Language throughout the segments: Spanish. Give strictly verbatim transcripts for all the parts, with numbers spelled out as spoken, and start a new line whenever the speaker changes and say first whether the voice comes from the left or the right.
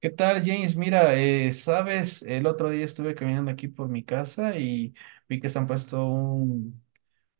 right: ¿Qué tal, James? Mira, eh, sabes, el otro día estuve caminando aquí por mi casa y vi que se han puesto un,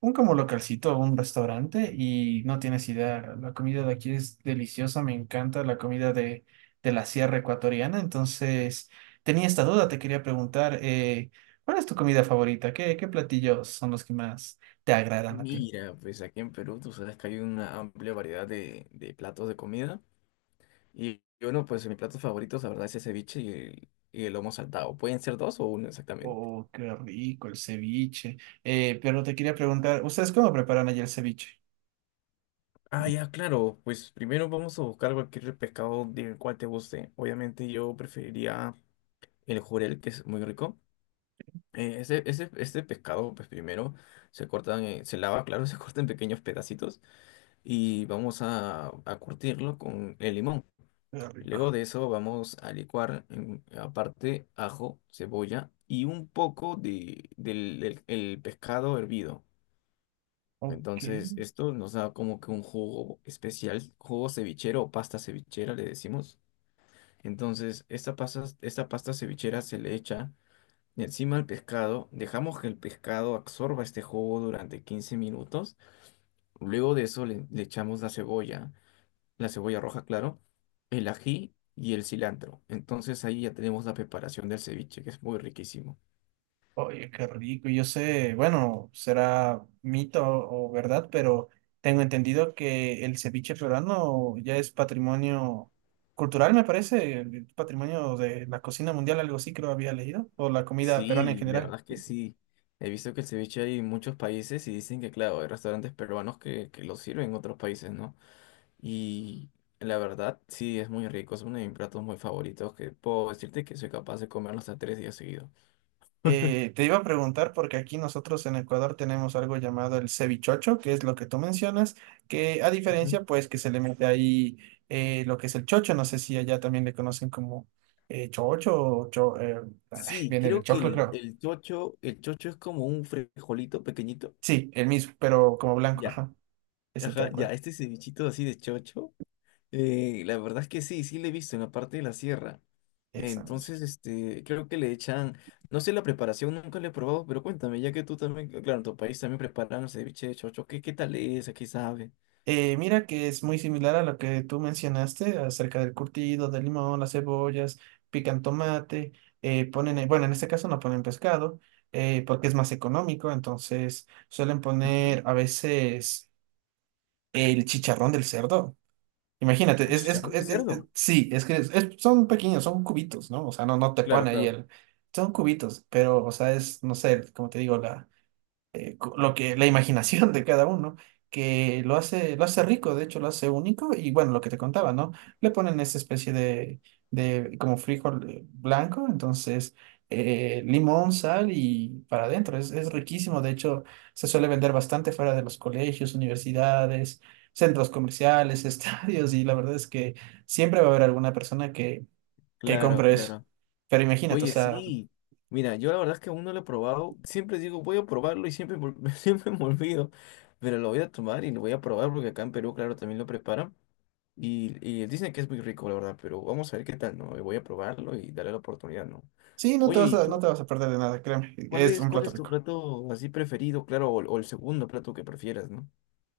right: un como localcito, un restaurante y no tienes idea, la comida de aquí es deliciosa, me encanta la comida de, de la sierra ecuatoriana, entonces tenía esta duda, te quería preguntar, eh, ¿cuál es tu comida favorita? ¿Qué, qué platillos son los que más te agradan a ti?
left: Mira, pues aquí en Perú tú sabes que hay una amplia variedad de, de platos de comida. Y bueno, pues mis platos favoritos, la verdad, es el ceviche y el, y el lomo saltado. Pueden ser dos o uno exactamente.
right: Oh, qué rico el ceviche. Eh, pero te quería preguntar, ¿ustedes cómo preparan allí el ceviche?
left: Ah, ya, claro. Pues primero vamos a buscar cualquier pescado del cual te guste. Obviamente yo preferiría el jurel, que es muy rico. Eh, ese, ese, este pescado, pues primero se cortan, eh, se lava, claro, se corta en pequeños pedacitos y vamos a, a curtirlo con el limón.
right: Qué rico.
left: Luego de eso vamos a licuar en- aparte ajo, cebolla y un poco de, del, del- el pescado hervido.
right: Ok.
left: Entonces esto nos da como que un jugo especial, jugo cevichero o pasta cevichera le decimos. Entonces esta pasta, esta pasta cevichera se le echa encima al pescado, dejamos que el pescado absorba este jugo durante quince minutos. Luego de eso le, le echamos la cebolla la cebolla roja, claro, el ají y el cilantro. Entonces ahí ya tenemos la preparación del ceviche, que es muy riquísimo.
right: Oye, qué rico. Yo sé, bueno, será mito o verdad, pero tengo entendido que el ceviche peruano ya es patrimonio cultural, me parece, patrimonio de la cocina mundial, algo así creo había leído, o la comida peruana en
left: Sí, la
right: general.
left: verdad es que sí. He visto que el ceviche hay en muchos países y dicen que, claro, hay restaurantes peruanos que, que lo sirven en otros países, ¿no? Y la verdad, sí, es muy rico. Es uno de mis platos muy favoritos que puedo decirte que soy capaz de comerlo hasta tres días seguidos.
right: Eh, te iba a preguntar porque aquí nosotros en Ecuador tenemos algo llamado el cevichocho, que es lo que tú mencionas, que a
left: Ujú.
right: diferencia pues que se le mete ahí eh, lo que es el chocho, no sé si allá también le conocen como eh, chocho o cho- eh, ay,
left: Sí,
right: viene del
left: creo que
right: choclo
left: el,
right: creo.
left: el chocho, el chocho es como un frijolito pequeñito.
right: Sí, el mismo, pero como blanco,
left: Ya,
right: ajá, ese
left: ajá,
right: tal
left: ya,
right: cual.
left: este cevichito así de chocho. Eh, la verdad es que sí, sí le he visto en la parte de la sierra.
right: Esa.
left: Entonces, este, creo que le echan, no sé la preparación, nunca la he probado, pero cuéntame, ya que tú también, claro, en tu país también preparan el ceviche de chocho, ¿qué, qué tal es? ¿A qué sabe?
right: Eh, mira que es muy similar a lo que tú mencionaste acerca del curtido, del limón, las cebollas, pican tomate, eh, ponen, eh, bueno, en este caso no ponen pescado, eh, porque es más económico, entonces suelen
left: Ujú.
right: poner a veces el chicharrón del cerdo.
left: Ah,
right: Imagínate, es, es,
left: chicharrón de
right: es- es- es-
left: cerdo.
right: sí, es que es- es- son pequeños, son cubitos, ¿no? O sea, no, no te
left: Claro,
right: pone ahí
left: claro,
right: el... Son cubitos, pero, o sea, es, no sé, como te digo, la eh, co- lo que la imaginación de cada uno, que lo hace, lo hace rico, de hecho lo hace único, y bueno, lo que te contaba, ¿no? Le ponen esa especie de, de como frijol eh, blanco, entonces eh, limón, sal y para adentro, es, es riquísimo, de hecho se suele vender bastante fuera de los colegios, universidades, centros comerciales, estadios, y la verdad es que siempre va a haber alguna persona que, que
left: claro,
right: compre eso.
left: claro.
right: Pero imagínate, o
left: Oye,
right: sea,
left: sí. Mira, yo la verdad es que aún no lo he probado. Siempre digo, voy a probarlo y siempre, me ol- siempre me olvido. Pero lo voy a tomar y lo voy a probar porque acá en Perú, claro, también lo preparan. Y, y dicen que es muy rico, la verdad, pero vamos a ver qué tal, ¿no? Voy a probarlo y darle la oportunidad, ¿no?
right: sí, no te
left: Oye,
right: vas
left: ¿y
right: a, no
left: tú?
right: te vas a perder de nada, créeme,
left: ¿Cuál
right: es
left: es,
right: un
left: cuál
right: plato
left: es tu
right: rico.
left: plato así preferido? Claro, o, o el segundo plato que prefieras, ¿no?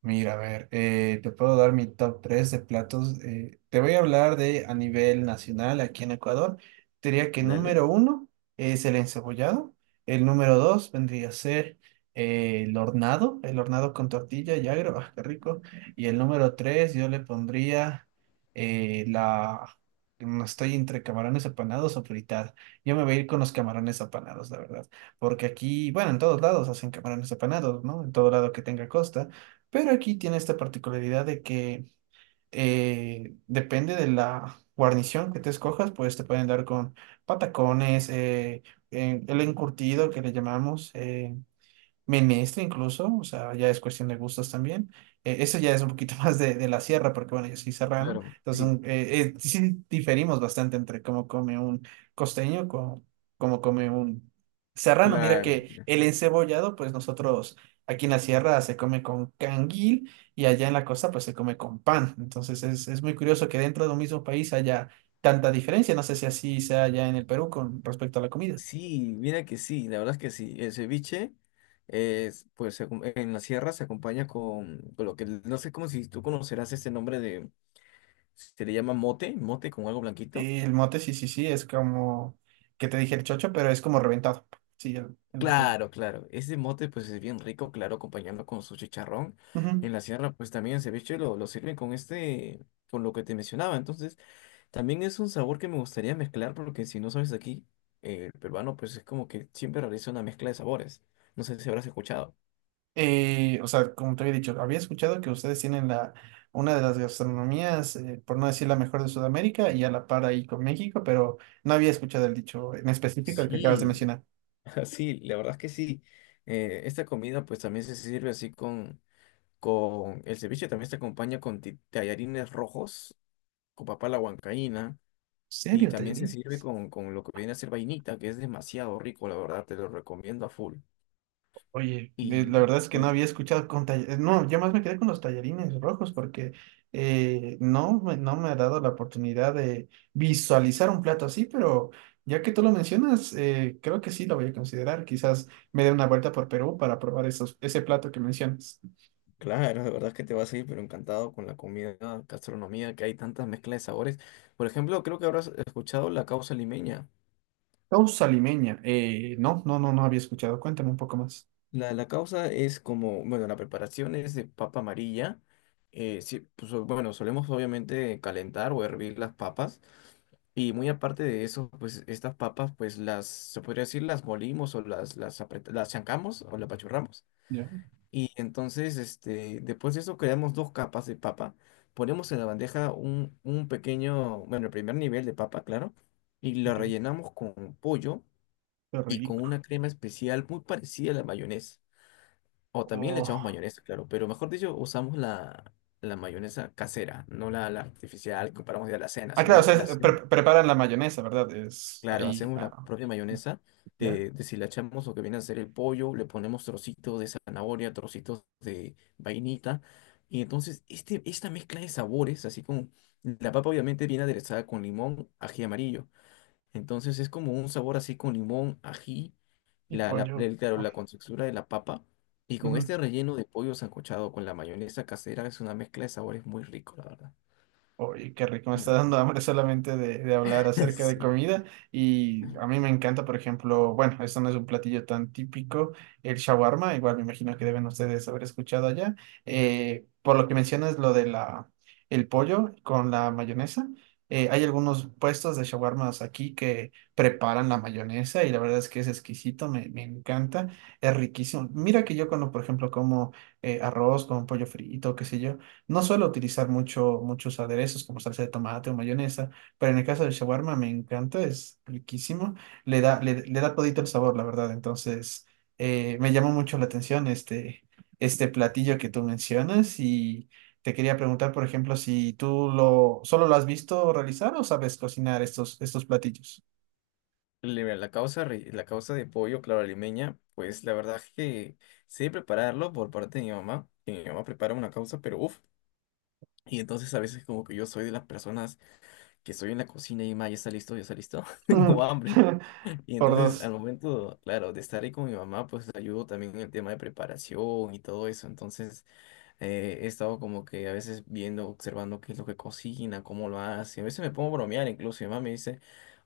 right: Mira, a ver, eh, te puedo dar mi top tres de platos. Eh, te voy a hablar de a nivel nacional aquí en Ecuador. Te diría que
left: Dale.
right: número uno es el encebollado. El número dos vendría a ser eh, el hornado, el hornado con tortilla y agro, ah, qué rico. Y el número tres yo le pondría eh, la... No estoy entre camarones apanados o fritada. Yo me voy a ir con los camarones apanados, la verdad. Porque aquí, bueno, en todos lados hacen camarones apanados, ¿no? En todo lado que tenga costa, pero aquí tiene esta particularidad de que eh, depende de la guarnición que te escojas, pues te pueden dar con patacones, eh, eh, el encurtido que le llamamos, eh, menestra incluso, o sea, ya es cuestión de gustos también. Eh, eso ya es un poquito más de, de la sierra, porque bueno, yo soy serrano,
left: Claro,
right: entonces
left: sí.
right: un- eh, eh, sí diferimos bastante entre cómo come un costeño, con cómo come un serrano. Mira
left: Claro.
right: que el encebollado, pues nosotros aquí en la sierra se come con canguil y allá en la costa pues se come con pan. Entonces es, es muy curioso que dentro de un mismo país haya tanta diferencia. No sé si así sea allá en el Perú con respecto a la comida.
left: Sí, mira que sí, la verdad es que sí. El ceviche, es, pues se acom- en la sierra se acompaña con, con lo que, no sé cómo si tú conocerás este nombre de, se le llama mote, mote con algo blanquito.
right: Y el mote, sí, sí, sí, es como que te dije el chocho, pero es como reventado. Sí, el, el mote.
left: Claro, claro, ese mote pues es bien rico, claro, acompañando con su chicharrón.
right: Ujú.
left: En la sierra pues también el ceviche lo, lo sirven con este, con lo que te mencionaba. Entonces también es un sabor que me gustaría mezclar porque si no sabes aquí, eh, el peruano pues es como que siempre realiza una mezcla de sabores. No sé si habrás escuchado.
right: Eh, o sea, como te había dicho, había escuchado que ustedes tienen la, una de las gastronomías, eh, por no decir la mejor de Sudamérica, y a la par ahí con México, pero no había escuchado el dicho en específico el que acabas de
left: Sí,
right: mencionar. ¿En
left: Sí, la verdad es que sí. Eh, esta comida pues también se sirve así con, con el ceviche, también se acompaña con ti- tallarines rojos, con papa a la huancaína, y
right: serio,
left: también
right: Taylor?
left: se sirve con, con lo que viene a ser vainita, que es demasiado rico, la verdad, te lo recomiendo a full.
right: Oye, eh, la
left: Y,
right: verdad es que no
left: y
right: había escuchado con tallarines. No, yo más me quedé con los tallarines rojos porque eh, no, me- no me ha dado la oportunidad de visualizar un plato así, pero ya que tú lo mencionas, eh, creo que sí lo voy a considerar. Quizás me dé una vuelta por Perú para probar esos, ese plato que mencionas.
left: claro, la verdad es que te vas a ir pero encantado con la comida, gastronomía, que hay tantas mezclas de sabores. Por ejemplo, creo que habrás escuchado la causa limeña.
right: Causa limeña. Eh, no, no, no, no había escuchado. Cuéntame un poco más.
left: La, la causa es como, bueno, la preparación es de papa amarilla. Eh, sí, pues, o- bueno, solemos obviamente calentar o hervir las papas. Y muy aparte de eso, pues estas papas, pues las, se podría decir, las molimos o las, las, apret- las chancamos o las apachurramos.
right: Ya,
left: Y entonces, este, después de eso, creamos dos capas de papa. Ponemos en la bandeja un, un pequeño, bueno, el primer nivel de papa, claro. Y lo
right: ok,
left: rellenamos con pollo
right: qué
left: y con
right: rico.
left: una crema especial muy parecida a la mayonesa. O también le echamos
right: Oh.
left: mayonesa, claro, pero mejor dicho, usamos la, la mayonesa casera, no la, la artificial que compramos de la cena,
right: Ah, claro, o
left: sino
right: sea, es-
left: la, ce-
right: pre- preparan la mayonesa, ¿verdad? Es
left: claro,
right: ahí,
left: hacemos la
right: ah,
left: propia mayonesa,
right: ya.
left: de, deshilachamos lo que viene a ser el pollo, le ponemos trocitos de zanahoria, trocitos de vainita, y entonces este, esta mezcla de sabores, así como la papa obviamente viene aderezada con limón, ají amarillo, entonces es como un sabor así con limón, ají
right: Y
left: la, la,
right: pollo.
left: el- claro,
right: Ah,
left: la contextura de la papa. Y con
right: ujú.
left: este relleno de pollo sancochado con la mayonesa casera es una mezcla de sabores muy rico, la verdad.
right: Oye, qué rico, me está
left: Mm.
right: dando hambre solamente de, de hablar acerca de
left: Sí.
right: comida, y a mí me encanta, por ejemplo, bueno, esto no es un platillo tan típico, el shawarma, igual me imagino que deben ustedes haber escuchado allá. Eh, por lo que mencionas lo de la, el pollo con la mayonesa, eh, hay algunos puestos de shawarmas aquí que preparan la mayonesa y la verdad es que es exquisito, me, me encanta, es riquísimo. Mira que yo cuando, por ejemplo, como eh, arroz con pollo frito, qué sé yo. No suelo utilizar mucho, muchos aderezos como salsa de tomate o mayonesa, pero en el caso del shawarma me encanta, es riquísimo, le da, le, le da todito el sabor, la verdad. Entonces, eh, me llamó mucho la atención este, este platillo que tú mencionas y te quería preguntar, por ejemplo, si tú lo, solo lo has visto realizar o sabes cocinar estos, estos platillos.
left: Le- La causa, re- la causa de pollo, claro, limeña, pues la verdad es que sé prepararlo por parte de mi mamá. Que Mi mamá prepara una causa, pero uff. Y entonces a veces como que yo soy de las personas que estoy en la cocina y ma, ya está listo, ya está listo, tengo hambre. Y
right: Por
left: entonces al
right: dos.
left: momento, claro, de estar ahí con mi mamá, pues ayudo también en el tema de preparación y todo eso. Entonces... Eh, he estado como que a veces viendo, observando qué es lo que cocina, cómo lo hace. A veces me pongo a bromear incluso. Mi mamá me dice,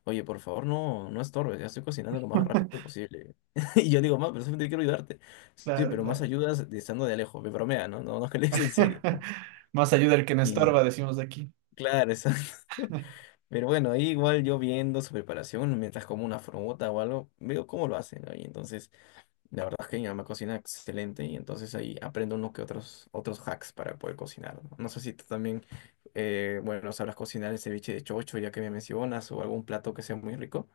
left: oye, por favor, no, no estorbes, ya estoy cocinando lo más rápido posible. Y yo digo, mamá, pero solamente quiero ayudarte. Sí,
right: Claro,
left: pero más
right: claro.
left: ayudas de estando de lejos, me bromea, ¿no? No, no es que le des en serio.
right: Más ayuda el que no
left: Y
right: estorba, decimos de aquí.
left: claro, exacto. Pero bueno, ahí igual yo viendo su preparación, mientras como una fruta o algo, veo cómo lo hacen, ¿no? Y entonces la verdad es que mi mamá cocina excelente y entonces ahí aprendo unos que otros, otros hacks para poder cocinar. No No sé si tú también, eh, bueno, sabrás cocinar el ceviche de chocho ya que me mencionas o algún plato que sea muy rico.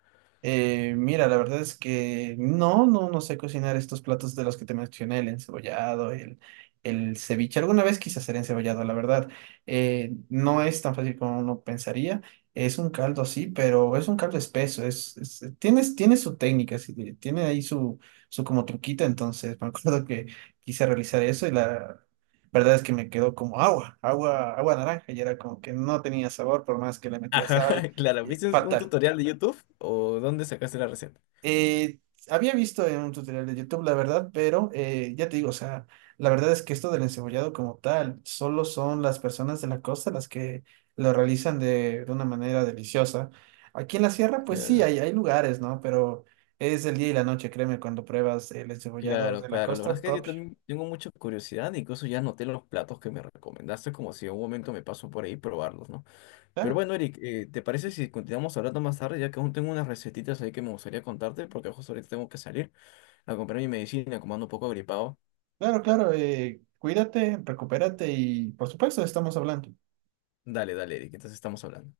right: Eh, mira, la verdad es que no, no, no sé cocinar estos platos de los que te mencioné, el encebollado, el, el ceviche. Alguna vez quise hacer encebollado, la verdad. Eh, no es tan fácil como uno pensaría. Es un caldo, sí, pero es un caldo espeso. Es, es- tiene, tiene su técnica, sí, de- tiene ahí su, su como truquita. Entonces, me acuerdo que quise realizar eso y la verdad es que me quedó como agua, agua, agua naranja. Y era como que no tenía sabor por más que le metía
left: Ajá,
right: sal.
left: claro.
right: eh,
left: ¿Viste un
right: Fatal.
left: tutorial de YouTube o dónde sacaste la receta?
right: Eh, Había visto en un tutorial de YouTube, la verdad, pero eh, ya te digo, o sea, la verdad es que esto del encebollado como tal, solo son las personas de la costa las que lo realizan de, de una manera deliciosa. Aquí en la sierra, pues sí,
left: Claro,
right: hay, hay lugares, ¿no? Pero es el día y la noche, créeme, cuando pruebas el encebollado
left: claro,
right: de la
left: claro. La verdad es
right: costa
left: que yo
right: propio.
left: también tengo mucha curiosidad, incluso ya anoté los platos que me recomendaste, como si en un momento me paso por ahí y probarlos, ¿no? Pero
right: Claro,
left: bueno, Eric, eh, ¿te parece si continuamos hablando más tarde, ya que aún tengo unas recetitas ahí que me gustaría contarte, porque justo ahorita tengo que salir a comprar mi medicina, como ando un poco gripado?
right: claro, claro. Eh, cuídate, recupérate y por supuesto estamos hablando.
left: Dale, dale, Eric, entonces estamos hablando.